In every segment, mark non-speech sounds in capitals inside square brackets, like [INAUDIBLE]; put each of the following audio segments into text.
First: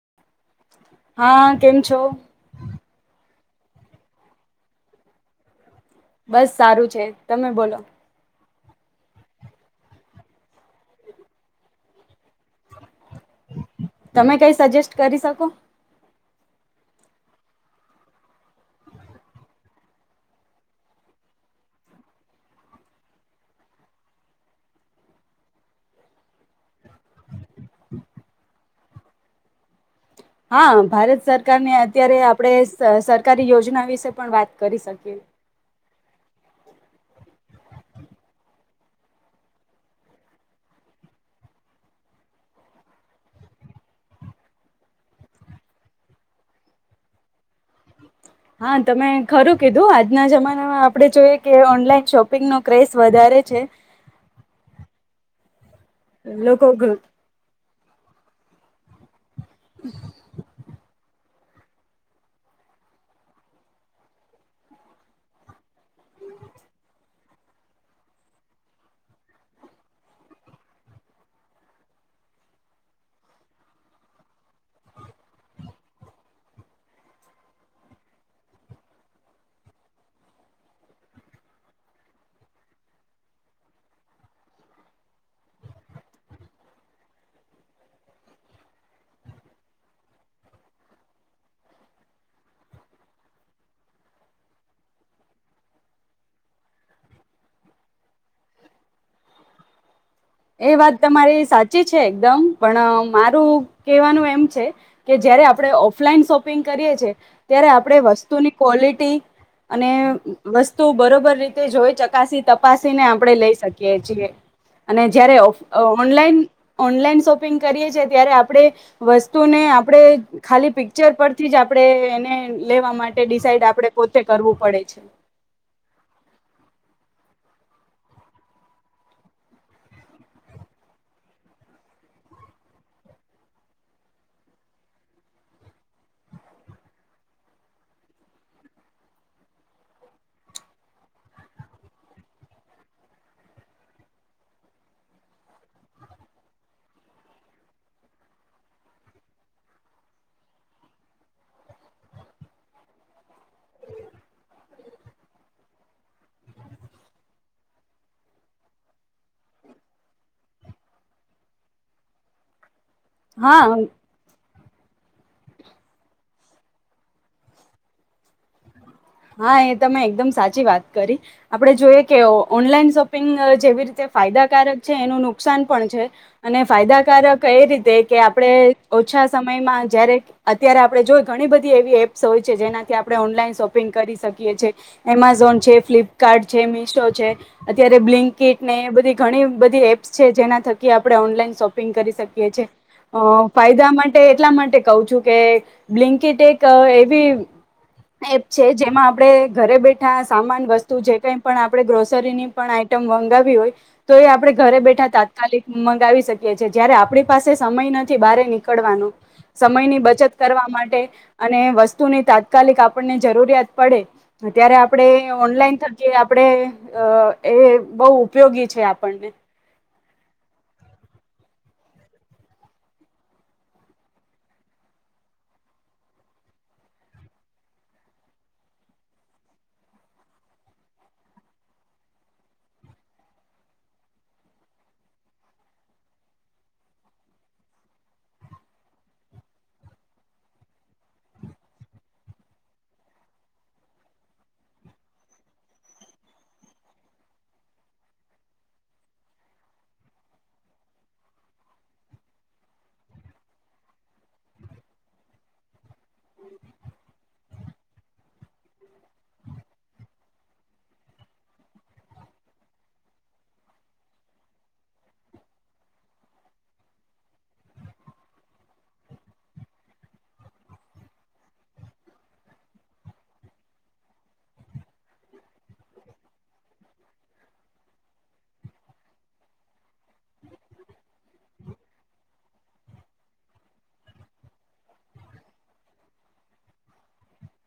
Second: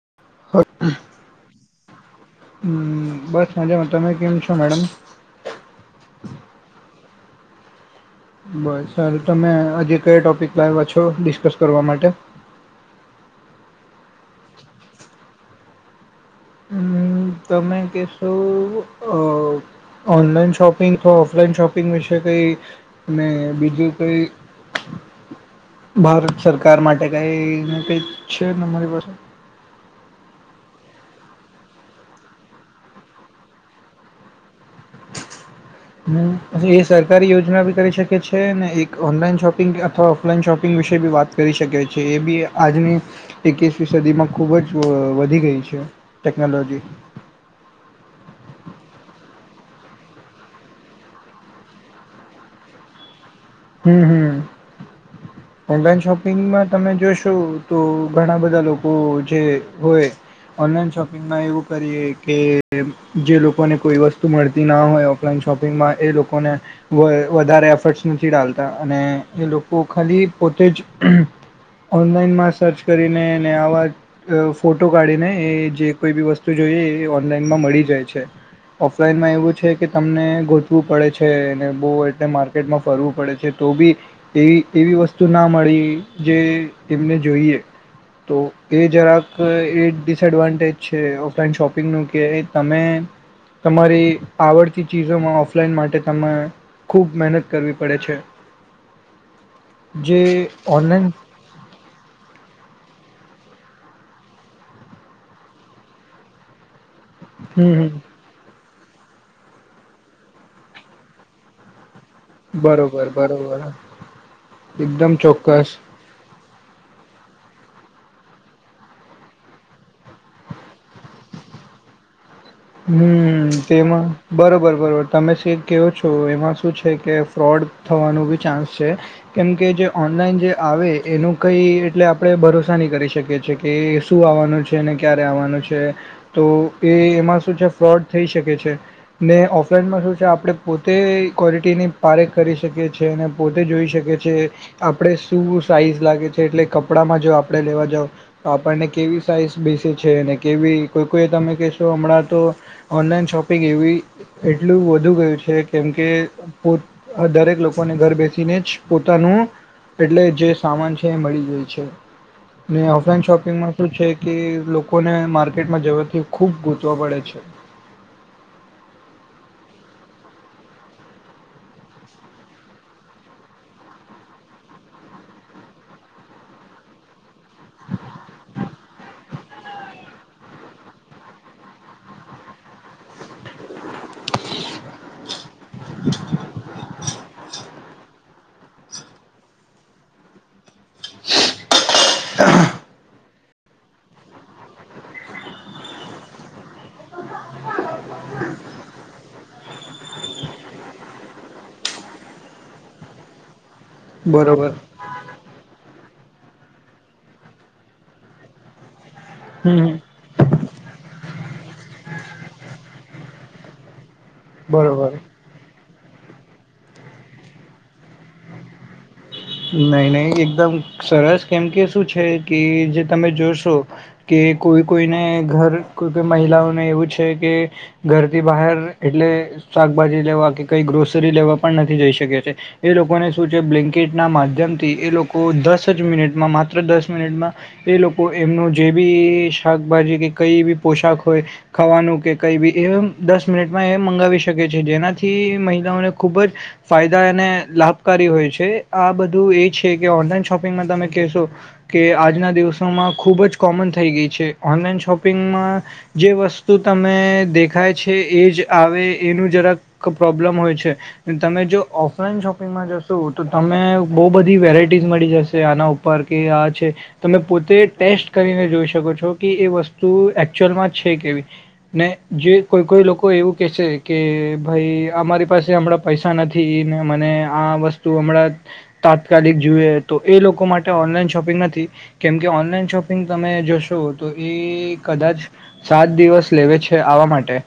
[INAUDIBLE] હા કેમ છો મજામા તમે કેમ છો, મેડમ બસ સારું છે, તમે બોલો બસ સર તમે આજે કયા ટોપિક લાવ્યા છો, ડિસ્કસ કરવા માટે તમે કઈ સજેસ્ટ કરી શકો. હમ્મ, તમે કેશો ઓનલાઈન શોપિંગ, અથવા ઓફલાઈન શોપિંગ વિશે કઈ બીજું કઈ, ભારત સરકાર માટે કઈ કઈ છેને, તમારી પાસે હા, ભારત સરકારની અત્યારે, આપણે સરકારી યોજના વિશે પણ વાત કરી શકીએ. હ, એ સરકારી યોજના બી કરી શકે છે, ને એક ઓનલાઈન શોપિંગ અથવા ઓફલાઈન શોપિંગ વિશે બી વાત કરી શકે છે, એ બી આજની એકસ સદીમાં ખુબજ વધી ગઈ છે, ટેકનોલોજી. હા, તમે ખરું કીધું આજના જમાનામા આપણે જોઈએ, કે ઓનલાઈન શોપિંગ નો ક્રેસ વધારે છે હમ, હમ. ઓનલાઈન શોપિંગમા, લોકો તમે ઘ જોશો તો ઘણા બધા લોકો જે હોય, ઓનલાઈન શોપ મા એવું કરીએ કે જે લોકોને કોઈ, વસ્તુ મળતીના હોય, ઓફલાઈન શોપિંગમાં એ લોકોને વધારે એફર્ટ્સનું. નથી, ડાલતા અને એ લોકો ખાલી પોતે જ ઓનલાઈનમા સર્ચ કરીને આવા ફોટો કાઢીને એ જે કોઈ બી વસ્તુ જોઈએ એ ઓનલાઈનમાં મળી જાય છે, ઓફલાઈનમાં એવું છે, કે તમને ગોતવું પડે છે, ને બહુ એટલે માર્કેટમા ફરવું પડે છે, તો બી એવી એવી વસ્તુ ના મળી જે એમને જોઈએ, તો એ જરાક એ ડિસએડવાન્ટેજ છે, ઓફલાઈન શોપિંગનું કે તમે તમારી આવડતી ચીજોમાં ઓફલાઈન માટે તમે ખૂબ મહેનત કરવી પડે છે. જે એ વાત ઓનલાઈન તમારી સાચી છે, એકદમ પણ મારું કહેવાનું એમ છે, કે જયારે આપણે ઓફલાઈન શોપિંગ કરીએ ત્યારે, હમ હમ આપણે વસ્તુની ક્વોલિટી અને વસ્તુ બરોબર, રીતે જોઈ, ચક ચકાસી તપાસી, ને બરોબર આપણે લઈ બરોબર. શકીએ, છીએ અને એકદમ જયારે, ઓફ ચોક્કસ ઓનલાઈન ઓનલાઈન શોપિંગ કરીએ છેએ, ત્યારે આપણે વસ્તુને આપણે ખાલી પિક્ચર પરથી જ આપણે એને લેવા માટે હમ, ડિસાઇડ આપણે તેમાં પોતે કરવું બરોબર, પડે છે બરોબર તમે શ કેહો છો, એમાં શું છે, કે ફ્રોડ થવાનું બી ચાન્સ છે, કેમકે જે ઓનલાઈન જે આવે એનું કંઈ એટલે આપણે ભરોસા નહીં, કરી શકીએ છીએ કે શું આવવાનું છે, ને ક્યારે આવવાનું છે, તો એ એમાં શું છે ફ્રોડ થઈ શકે છે, ને ઓફલાઈનમાં શું છે, આપણે પોતે ક્વૉલિટીની પારેખ કરી શકીએ છી, ને પોતે જોઈ શકીએ છ છેએ આપણે શું સાઇઝ લાગે છે એટલે કપડાંમાં જો આપણે લેવા જાઓ તો આપણને કેવી સાઇઝ બેસે છે, ને કેવી કોઈ કોઈ તમે કહેશો, હમણાં. તો ઓનલાઈન શોપિંગ એવી એટલું વધુ ગયું છે, કેમકે પો દરેક લોકોને ઘર બેસીને જ પોતાનું એટલે જે સામાન છે, એ મળી જાએ છે. ઓફલાઈન હા શોપિંગમાં શું છે, કે લોકોને માર્કેટમા જવાથી ખુબ ગૂતવા પડે છે. અચછા હા, એ તમે એકદમ સાચી વાત કરી આપણે જોઈએ, કે ઓનલાઈન શોપિંગ જેવી રીતે ફાયદાકારક છે, એનું નુકસાન પણ છે, અને ફાયદાકારક. કઈ રીતે, કે આપણે ઓછા સમયમા જયારે અત્યારે, આપણે જોય ઘણી બધી એવી એપ્સ હોય છે, જેનાથી આપણે ઓનલાઈન શોપ કરી શકીએી, એમેઝોન છે ફ્લિપકાર્ટ છે, મિશો છે, અત્યારે બ્લિંક કીટ ને એ બધી ઘણી બધી એપ્સ છે, જેના થ કે આપણે ઓનલાઈન શોપિંગ, કરી શકીએ છે. અ ફાયદા માટે એટલા માટે કઉ છું, કે બ્લિંકીટેક એવી છે, જેમાં આપણે ઘરે બેઠા સામાન વસ્તુ, જે કઈ પણ આપણે ગ્રોસરીની પણ આઈટમ મંગાવી હોય. તો એ આપડે, બરોબર ઘરે હમ બેઠા તાત્કાલિક મંગાવી શકીી જયારે આપણી પાસે સમય નથી, બહાર નીકળવાનો હમ. સમયની બચત, કરવા માટે અને વસ્તુની તાત્કાલિક આપ પાને જરૂરિયાત, પડે અત્યારે, આપણે બરોબર ઓનલાઈન થ કે આપડે અ એ બહુ ઉપયોગી છે, આપણને નહી નહી એકદમ સરસ કેમ કે શું છે કે જે તમે જોશો કે કોઈ કોઈને ઘર કોઈ કોઈ મહિલાઓને એવું છે, કે ઘરથી બહાર એટલે શાકભાજી લેવા કે કઈ ગ્રોસરી લેવા પણ નથી જઈ શકે છે, એ લોકોને શું છે, બલિંકિત. ના માધ્યમથી એ લોકો દસ જ મિનિટમા માત્ર દસ મિનિટમા એ લોકો એમનું જે બી શાકભાજી કે કઈ બી પોશાક હોય, ખાવાનું કે કઈ બી એ દસ મિનિટમાં એ મંગાવી શકે છે, જેનાથી મહિલાઓને ખૂબજ ફાયદા અને લાભકારી હોય છે. આ બધું એ છે, કે ઓનલાઈન શોપિંગમાં તમે કહેશો કે આજના દિવસોમાં ખૂબજ કોમન થઈ ગઈ છે, ઓનલાઈન શોપિંગમાં જે વસ્તુ તમે દેખાય છે, એ જ આવે એનું જરાક પ્રોબ્લમ હોય છે, તમે જો ઓફલાઈન શોપિંગમાં જશો તો તમે બહુ બધી વેરાયટીઝ મળી જશે આના ઉપર કે આ છે, તમે પોતે ટેસ્ટ કરીને જોઈ શકો છો, કે એ વસ્તુ એકચ્યુઅલમાં છે, કેવી ને જે કોઈ કોઈ લોકો એવું કહેશે કે ભાઈ અમારી પાસે હમણાં પૈસા નથી, ને મને આ વસ્તુ હમણાં તાત્કાલિક જોુએ તો એ લોકો માટે ઓનલાઈન શોપિંગ નથી, કેમકે ઓનલાઈન શોપિંગ તમે જશો તો એ કદાચ સાત દિવસ લેવે છે, આવા માટે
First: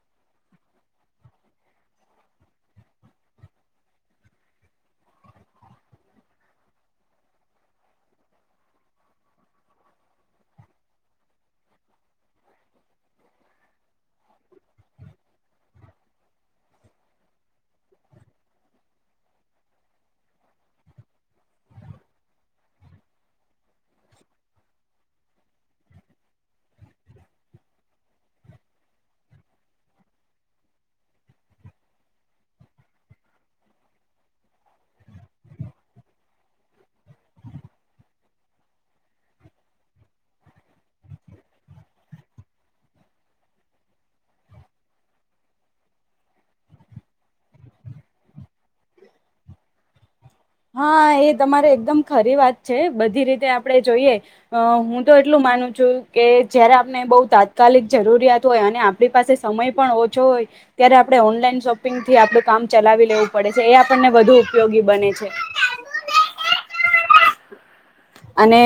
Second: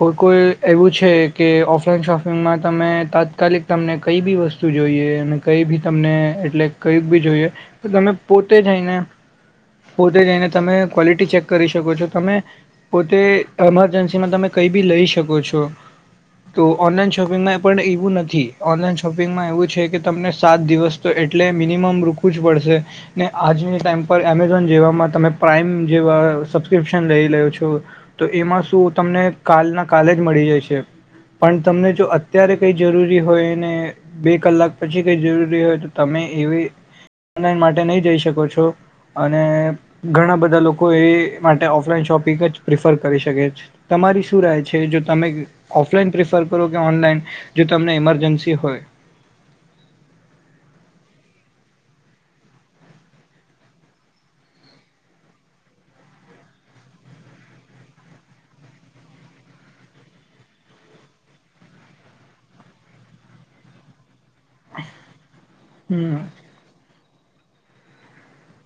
કોઈ કોઈ એવું છે, કે ઓફલાઈન શોપિંગમાં તમે તાત્કાલિક તમને કઈ બી વસ્તુ શું જોઈએ અને કંઈ બી તમને એટલે કંઈક બી જોઈએ, તો તમે પોતે જઈને પોતે જઈને તમે ક્વોલિટી ચેક કરી શકો છો. તમે પોતે એમરજન્સીમાં તમે કઈ બી લઈ શકો છો તો ઓનલાઈન શોપિંગમાં પણ એવું નથી, ઓનલાઈન શોપિંગ. પિંગમાં એવું છે, કે તમને સાત દિવસ તો એટલે મિનિમમ રૂકવું જ પડશે ને આજની ટાઈમ પર એમેઝોન જેવામાં તમે પ્રાાઈમ જેવા સબસ્ક્રિપ્શન લઈ લો્યો છો, તો એમાં શું તમને કાલના કાલે જ મળી જાય છે, પણ તમને જો અત્યારે કઈ જરૂરી હોયને બે કલાક પછી કઈ જરૂરી હોય, તો તમે એવી ઓનલાઈન માટે નહી, જઈ શકો છો અને ઘણા બધા લોકો એ માટે ઓફલાઈન શોપિંગ જ પ્રિફર કરી શકે તમારી શું રાય છે, જો તમે ઓફલાઈન પ્રિફર કરો કે ઓનલાઈન જો તમને ઈમરજન્સી હોય. હા, એ તમારે એકદમ ખરી વાત છે, બધી રીતે આપણે જોઈએ હું, તો એટલું માનું છું કે જયારે આપણે બહુ તાત્કાલિક જરૂરિયાત હોય અને આપણી પાસે સમય પણ ઓછો હોય ત્યારે આપણે ઓનલાઈન શોપિંગ થી આપડું કામ ચલાવી લેવું પડે છે, એ આપણને વધુ ઉપયોગી બને છે. હમ્મ. અને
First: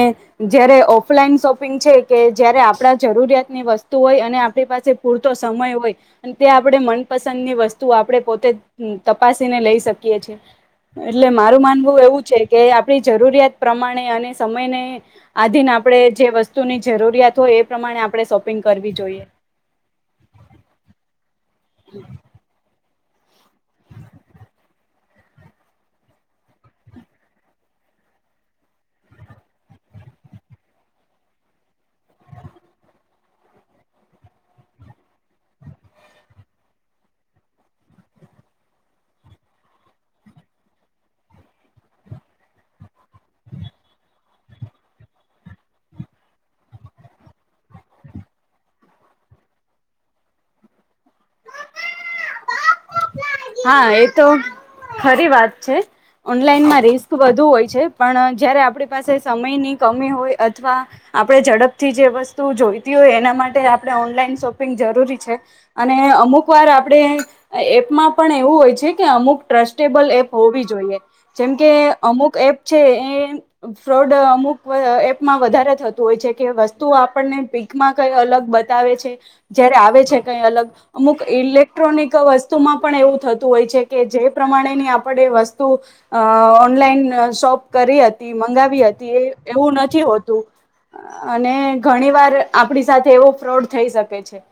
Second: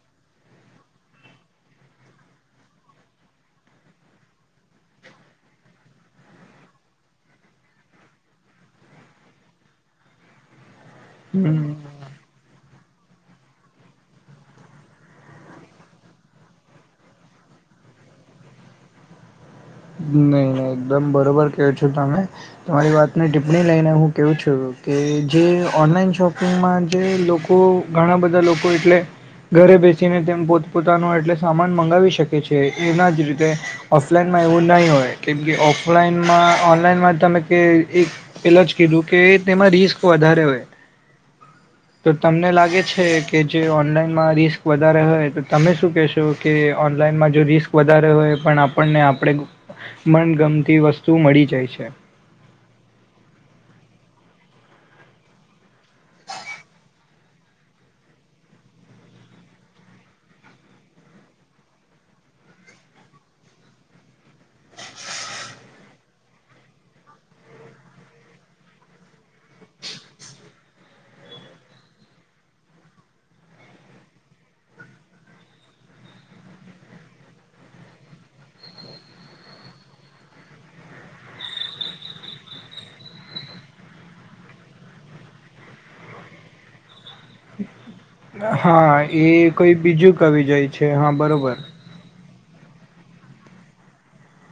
જયારે ઓફલાઈન શોપિંગ છે, કે જયારે આપણા જરૂરિયાતની વસ્તુ હોય, અને આપણી પાસે પૂરતો સમય હોય, તે આપણે મનપસંદની વસ્તુ આપણે પોતે તપાસીને લઈ શકીએ છે. એટલે મારું હમ માનવું એવું છે, કે આપણી જરૂરિયાત પ્રમાણે અને સમયને આધીન આપણે જે વસ્તુની જરૂરિયાત હોય, એ પ્રમાણે આપણે શોપિંગ કરવી જોઈએ. નહી, નહી એકદમ બરોબર. ક, છો તમે તમારી વાતને ટિપ્પણી લઈને હું, કહું છું. કે જે ઓનલાઈન શોપિંગમાં જે લોકો ઘણા બધા લોકો એટલે ઘરે બેસીને તેમ પોતપોતાનો એટલે સામાન મંગાવી શકે છે, એના જ રીતે ઓફલાઈન એવું નહી, હોય કેમકે ઓફલાઈનમાં ઓનલાઈન તમે એક પેલા જ કીધું કે તેમાં રિસ્ક વધારે હોય. તો તમને લાગે છે કે જે ઓનલાઈનમાં રિસ્ક વધારે હોય તો તમે શું કહેશો કે ઓનલાઈનમાં જો રિસ્ક વધારે હોય, પણ આપણને આપણે મનગમતી વસ્તુ મળી જાય છે. હા, એ તો ખરી વાત છે, ઓનલાઈનમા રિસ્ક વધુ હોય છે પણ જયારે આપણી પાસે સમયની કમી હોય અથવા આપણે ઝડપથી જે વસ્તુ જોઈતી હોય, એના માટે આપણે ઓનલાઈન શોપિંગ જરૂરી છે, અને અમુક વાર આપણે એપમાં પણ એવું હોય છે, કે અમુક ટ્રસ્ટેબલ એપ હોવી જોઈએ જેમ કે અમુક એપ છે, એ ફ્રોડ અમુક એપમાં વધારે થતું હોય છે, કે વસ્તુઓ આપણને પીકમાં કઈ અલગ બતાવે છે, જારે આવે છે, કઈ અલગ અમુક ઇલેક્ટ્રોનિક વસ્તુ વતુમાં પણ એવું થતું હોય છે, કે જે પ્રમાણેની આપણે વસ્તુ અ ઓનલાઈન શોપ કરી હતી, મંગાવી હા હતી એ કોઈ એવું નથી, બીજું હોતું કવિ જાય છે હા અને બરોબર ઘણી વાર આપણી સાથે એવો ફ્રોડ થઈ શકે છે.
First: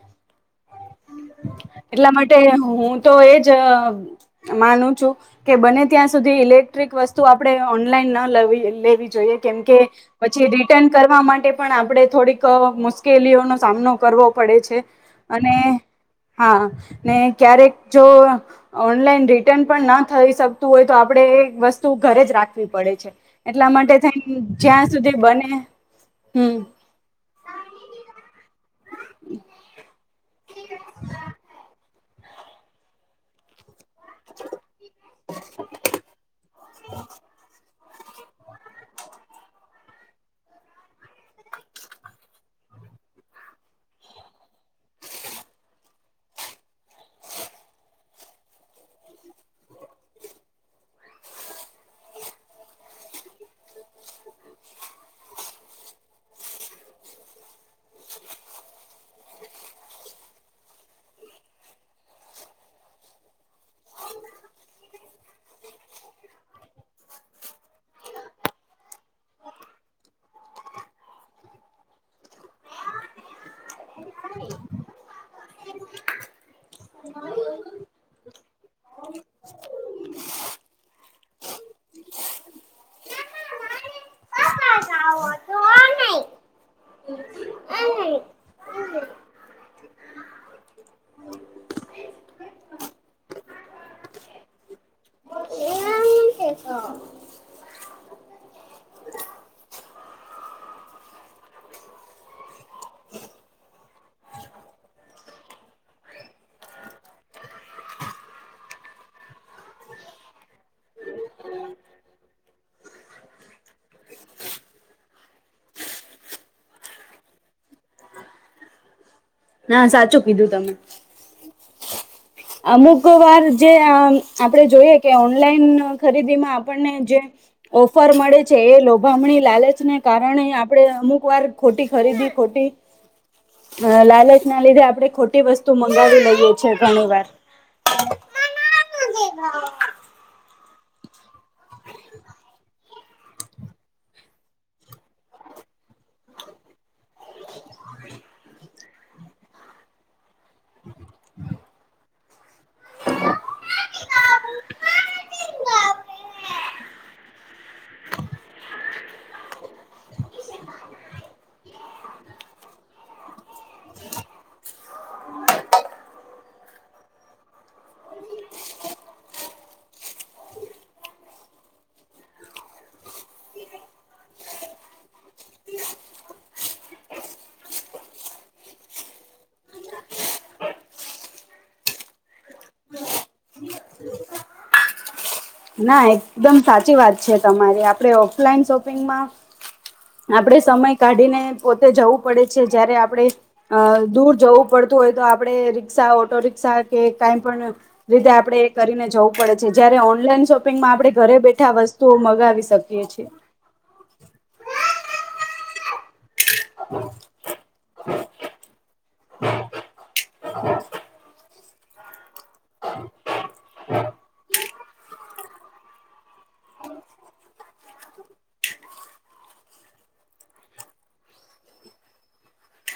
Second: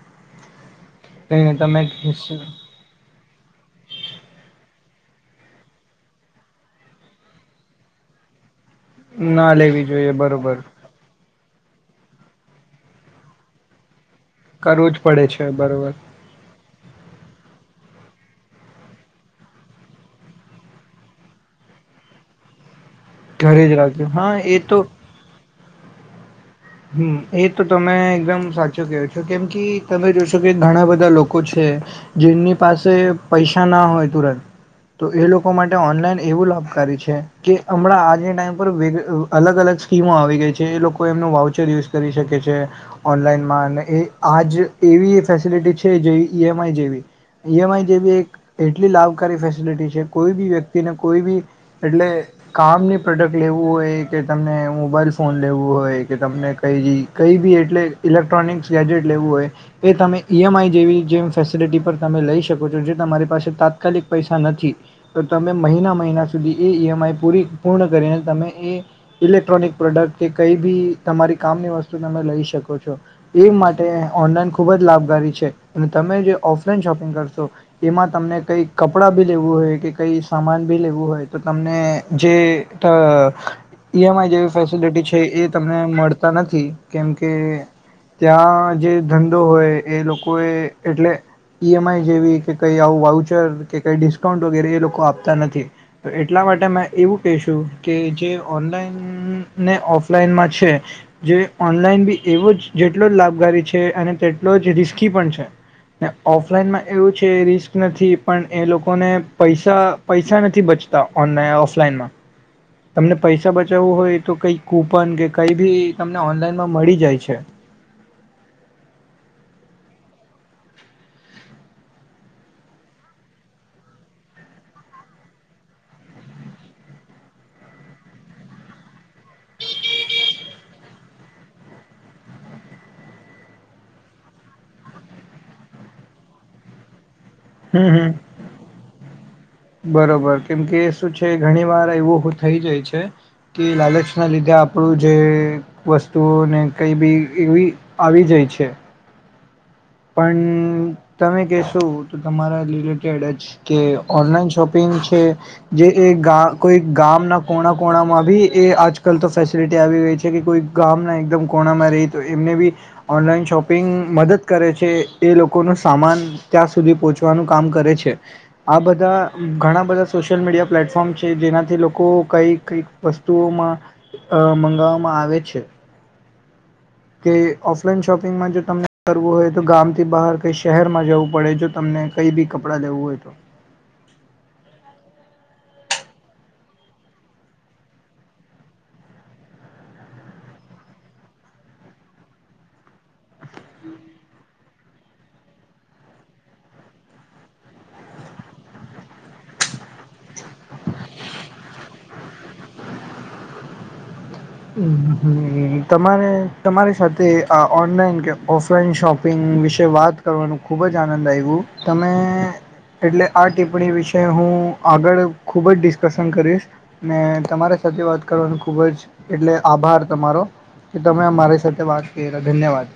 તે તમે એટલા માટે ખેશો હું તો એજ આહ માનું છું કે બને ત્યાં સુધી ઇલેક્ટ્રિક વસ્તુ આપણે ઓનલાઈન ના લવવી લેવી જોઈએ ના કેમ કે લેવી જોઈએ પછી બરોબર રિટર્ન કરવા માટ ટે પણ આપણે થોડીક અહ મુશ્કેલીઓનો સામનો કરવો પડે છે કરવું જ પડે છે અને બરોબર હા ને એ જો ઓનલાઈન રિટર્ન પણ ના થઈ શકતું હોય તો આપડે એ વસ્તુ ઘરે જ રાખવી પડે છે. ઘરે એટલા જ માટે રાખ્યું થઈ જ્યાં સુધી બને હમ હમ્મ એ તો તમે એકદમ સા ચુ કયો છો કેમ કી તમે જોશ કે ઘણા બધા લોકો છે જેની પાસે પૈસા ના હોય ધુરંન એ લોકો માટે ઓનલાઈન એવું લાભકારી છે કે હમણાં આજ ને ટાઈમ પર વે અલગ અલગ સ્કીમો આવી ગઈ છે એ લોકો એમનું વાવ ચર યુઝ કરી શકે છે ઓનલાઈનમાં અને એ આ જ એવી ફેસિલિટી છે જેવી ઈ એમ આઈ જેવી ઈ એમ આઈ જેવી એક એટલી લાભકારી ફેસિલિટી છે કોઈ બી વ્યક્તિને કોઈ બી એટલે કામની પ્રોડક્ટ લેવું હોય કે તમને મોબાઈલ ફોન લેવું હોય કે તમને કંઈ બી કંઈ બી એટલે ઇલેક્ટ્રોનિક્સ ગેજેટ લેવું હોય એ તમે ઈ એમ આઈ જેવી જેમ ફેસિલિટી પર તમે લઈ શકો છો જે તમારી પાસે તાત્કાલિક પૈસા નથી તો તમે મહિના મહિના સુધી એ ઈ એમ આઈ પૂરી પૂર્ણ કરીને તમે એ ઇલેક્ટ્રોનિક પ્રોડક્ટ કે કંઈ બી તમારી કામની વસ્તુ તમે લઈ શકો છો એ માટે ઓનલાઈન ખૂબ જ લાભકારારી છે અને તમે જે ઓફલાઈન શોપિંગ કરશો એમાં તમને કંઈ કપડાં બી લેવું હોય કે કંઈ સામાન બી લેવું હોય તો તમને જે ત ઈ એમ આઈ જેવી ફેસિલિટી છે એ ત ને મળતા નથી કેમકે ત્યાં જે ધંધો હોય એ લોકો એ એટલે ઈ એમ આઈ જેવી કે કઈ આવું વાઉચર કે કઈ ડિસ્કાઉન્ટ વગેરે એ લોકો આપતા નથી. તો એટલા માટે મેં એવું કહેશું કે જે ઓનલાઈન ને ઓફલાઈનમાં છે જે ઓનલાઈન બી એવો જ જેટલો જ લાભકારારી છે અને તેટલો જ રિસ્કી પણ છે. ને એ ઓફલાઈનમાં એવું છે રિસ્ક નથી પણ એ લોકોને પૈસા પૈસા નથી બચતા ઓ ઓફલાઈનમાં તમને પૈસા બચાવવું હોય તો કઈ કૂપન કે કઈ બી તમ ઓનલાઈનમાં મળી જાય છે. ના સાચું કીધું તમે. અમુક વાર જે આહ આપડે જોઈએ કે ઓનલાઈન ખરીદીમાં આપણને જે ઓફર મળે છે એ લોભામણી લાલચને કારણે આપણે અમુક વાર ખોટી ખરીદી ખોટી અહ લાલચના લીધે આપણે ખોટી વસ્તુ મંગાવી લઈએ છે ઘણીવાર. હમ્મ, હમ્મ. બરોબર કેમકે શું છે ઘણી વાર એવું થઈ જાય છે કે લાલચના લીધે આપણું જે વસ્તુઓ ને કઈ બી એવી આવી જાય છે. પણ તમે કેશો તો તમારા રિલેટેડ જ કે ઓનલાઈન શોપિંગ છે જે એ ગા કોઈ ગામના કોણા કોણામાં બી એ આજકાલ તો ફેસિલિટી આવી રહી છે કે કોઈ ગામના એકદમ કોણામાં રહી તો એમને બી ઓનલાઈન શોપિંગ મદદ કરે છે એ લોકોનું સામાન ત્યાં સુધી પહોંચવાનું કામ કરે છે. આ બધા ઘણા બધા સોશિયલ મીડિયા પ્લેટફોર્મ છે જેનાથી લોકો કઈ કઈ વસ્તુઓમાં અહ મંગાવામાં આવે છે. કે ઓફલાઈન શોપિંગમાં જો તમને કરવું હોય તો ગામથી બહાર કઈ શહેરમાં જવું પડે જો તમને કઈ બી કપડા લેવું હોય તો. ના એકદમ સાચી વાત છે તમારી. આપડે ઓફલાઈન શોપિંગમાં આપણે સમય કાઢીને પોતે જવું પડે છે જયારે આપણે અહ દૂર જવું પડતું હોય તો આપણે રિક્ષા ઓટો રિકષા કે કઈ પણ રીતે આપણે એ કરીને જવું પડે છે. જયારે ઓનલાઈન શોપિંગમાં આપણે ઘરે બેઠા વસ્તુઓ મગાવી શકીએ છે. હમ્મ હમ્મ તમારે તમારી સાથે અહ ઓનલાઈન કે ઓફલાઈન શોપિંગ વિશે વાત કરવાનું ખૂબ જ આનંદ આવ્યું. તમે એટલે આ ટિપ્પણી વિશે હું આગળ ખૂબ જ ડિસ્કશન કરીશ. ને તમારા સાથે વાત કરવાનું ખૂબ જ એટલે આભાર તમારો કે તમે અ મારી સાથે વાત કરીરા ધન્યવાદ.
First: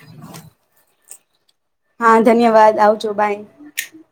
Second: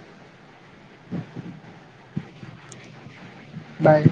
હા ધન્યવાદ આવજો બાય. બાય.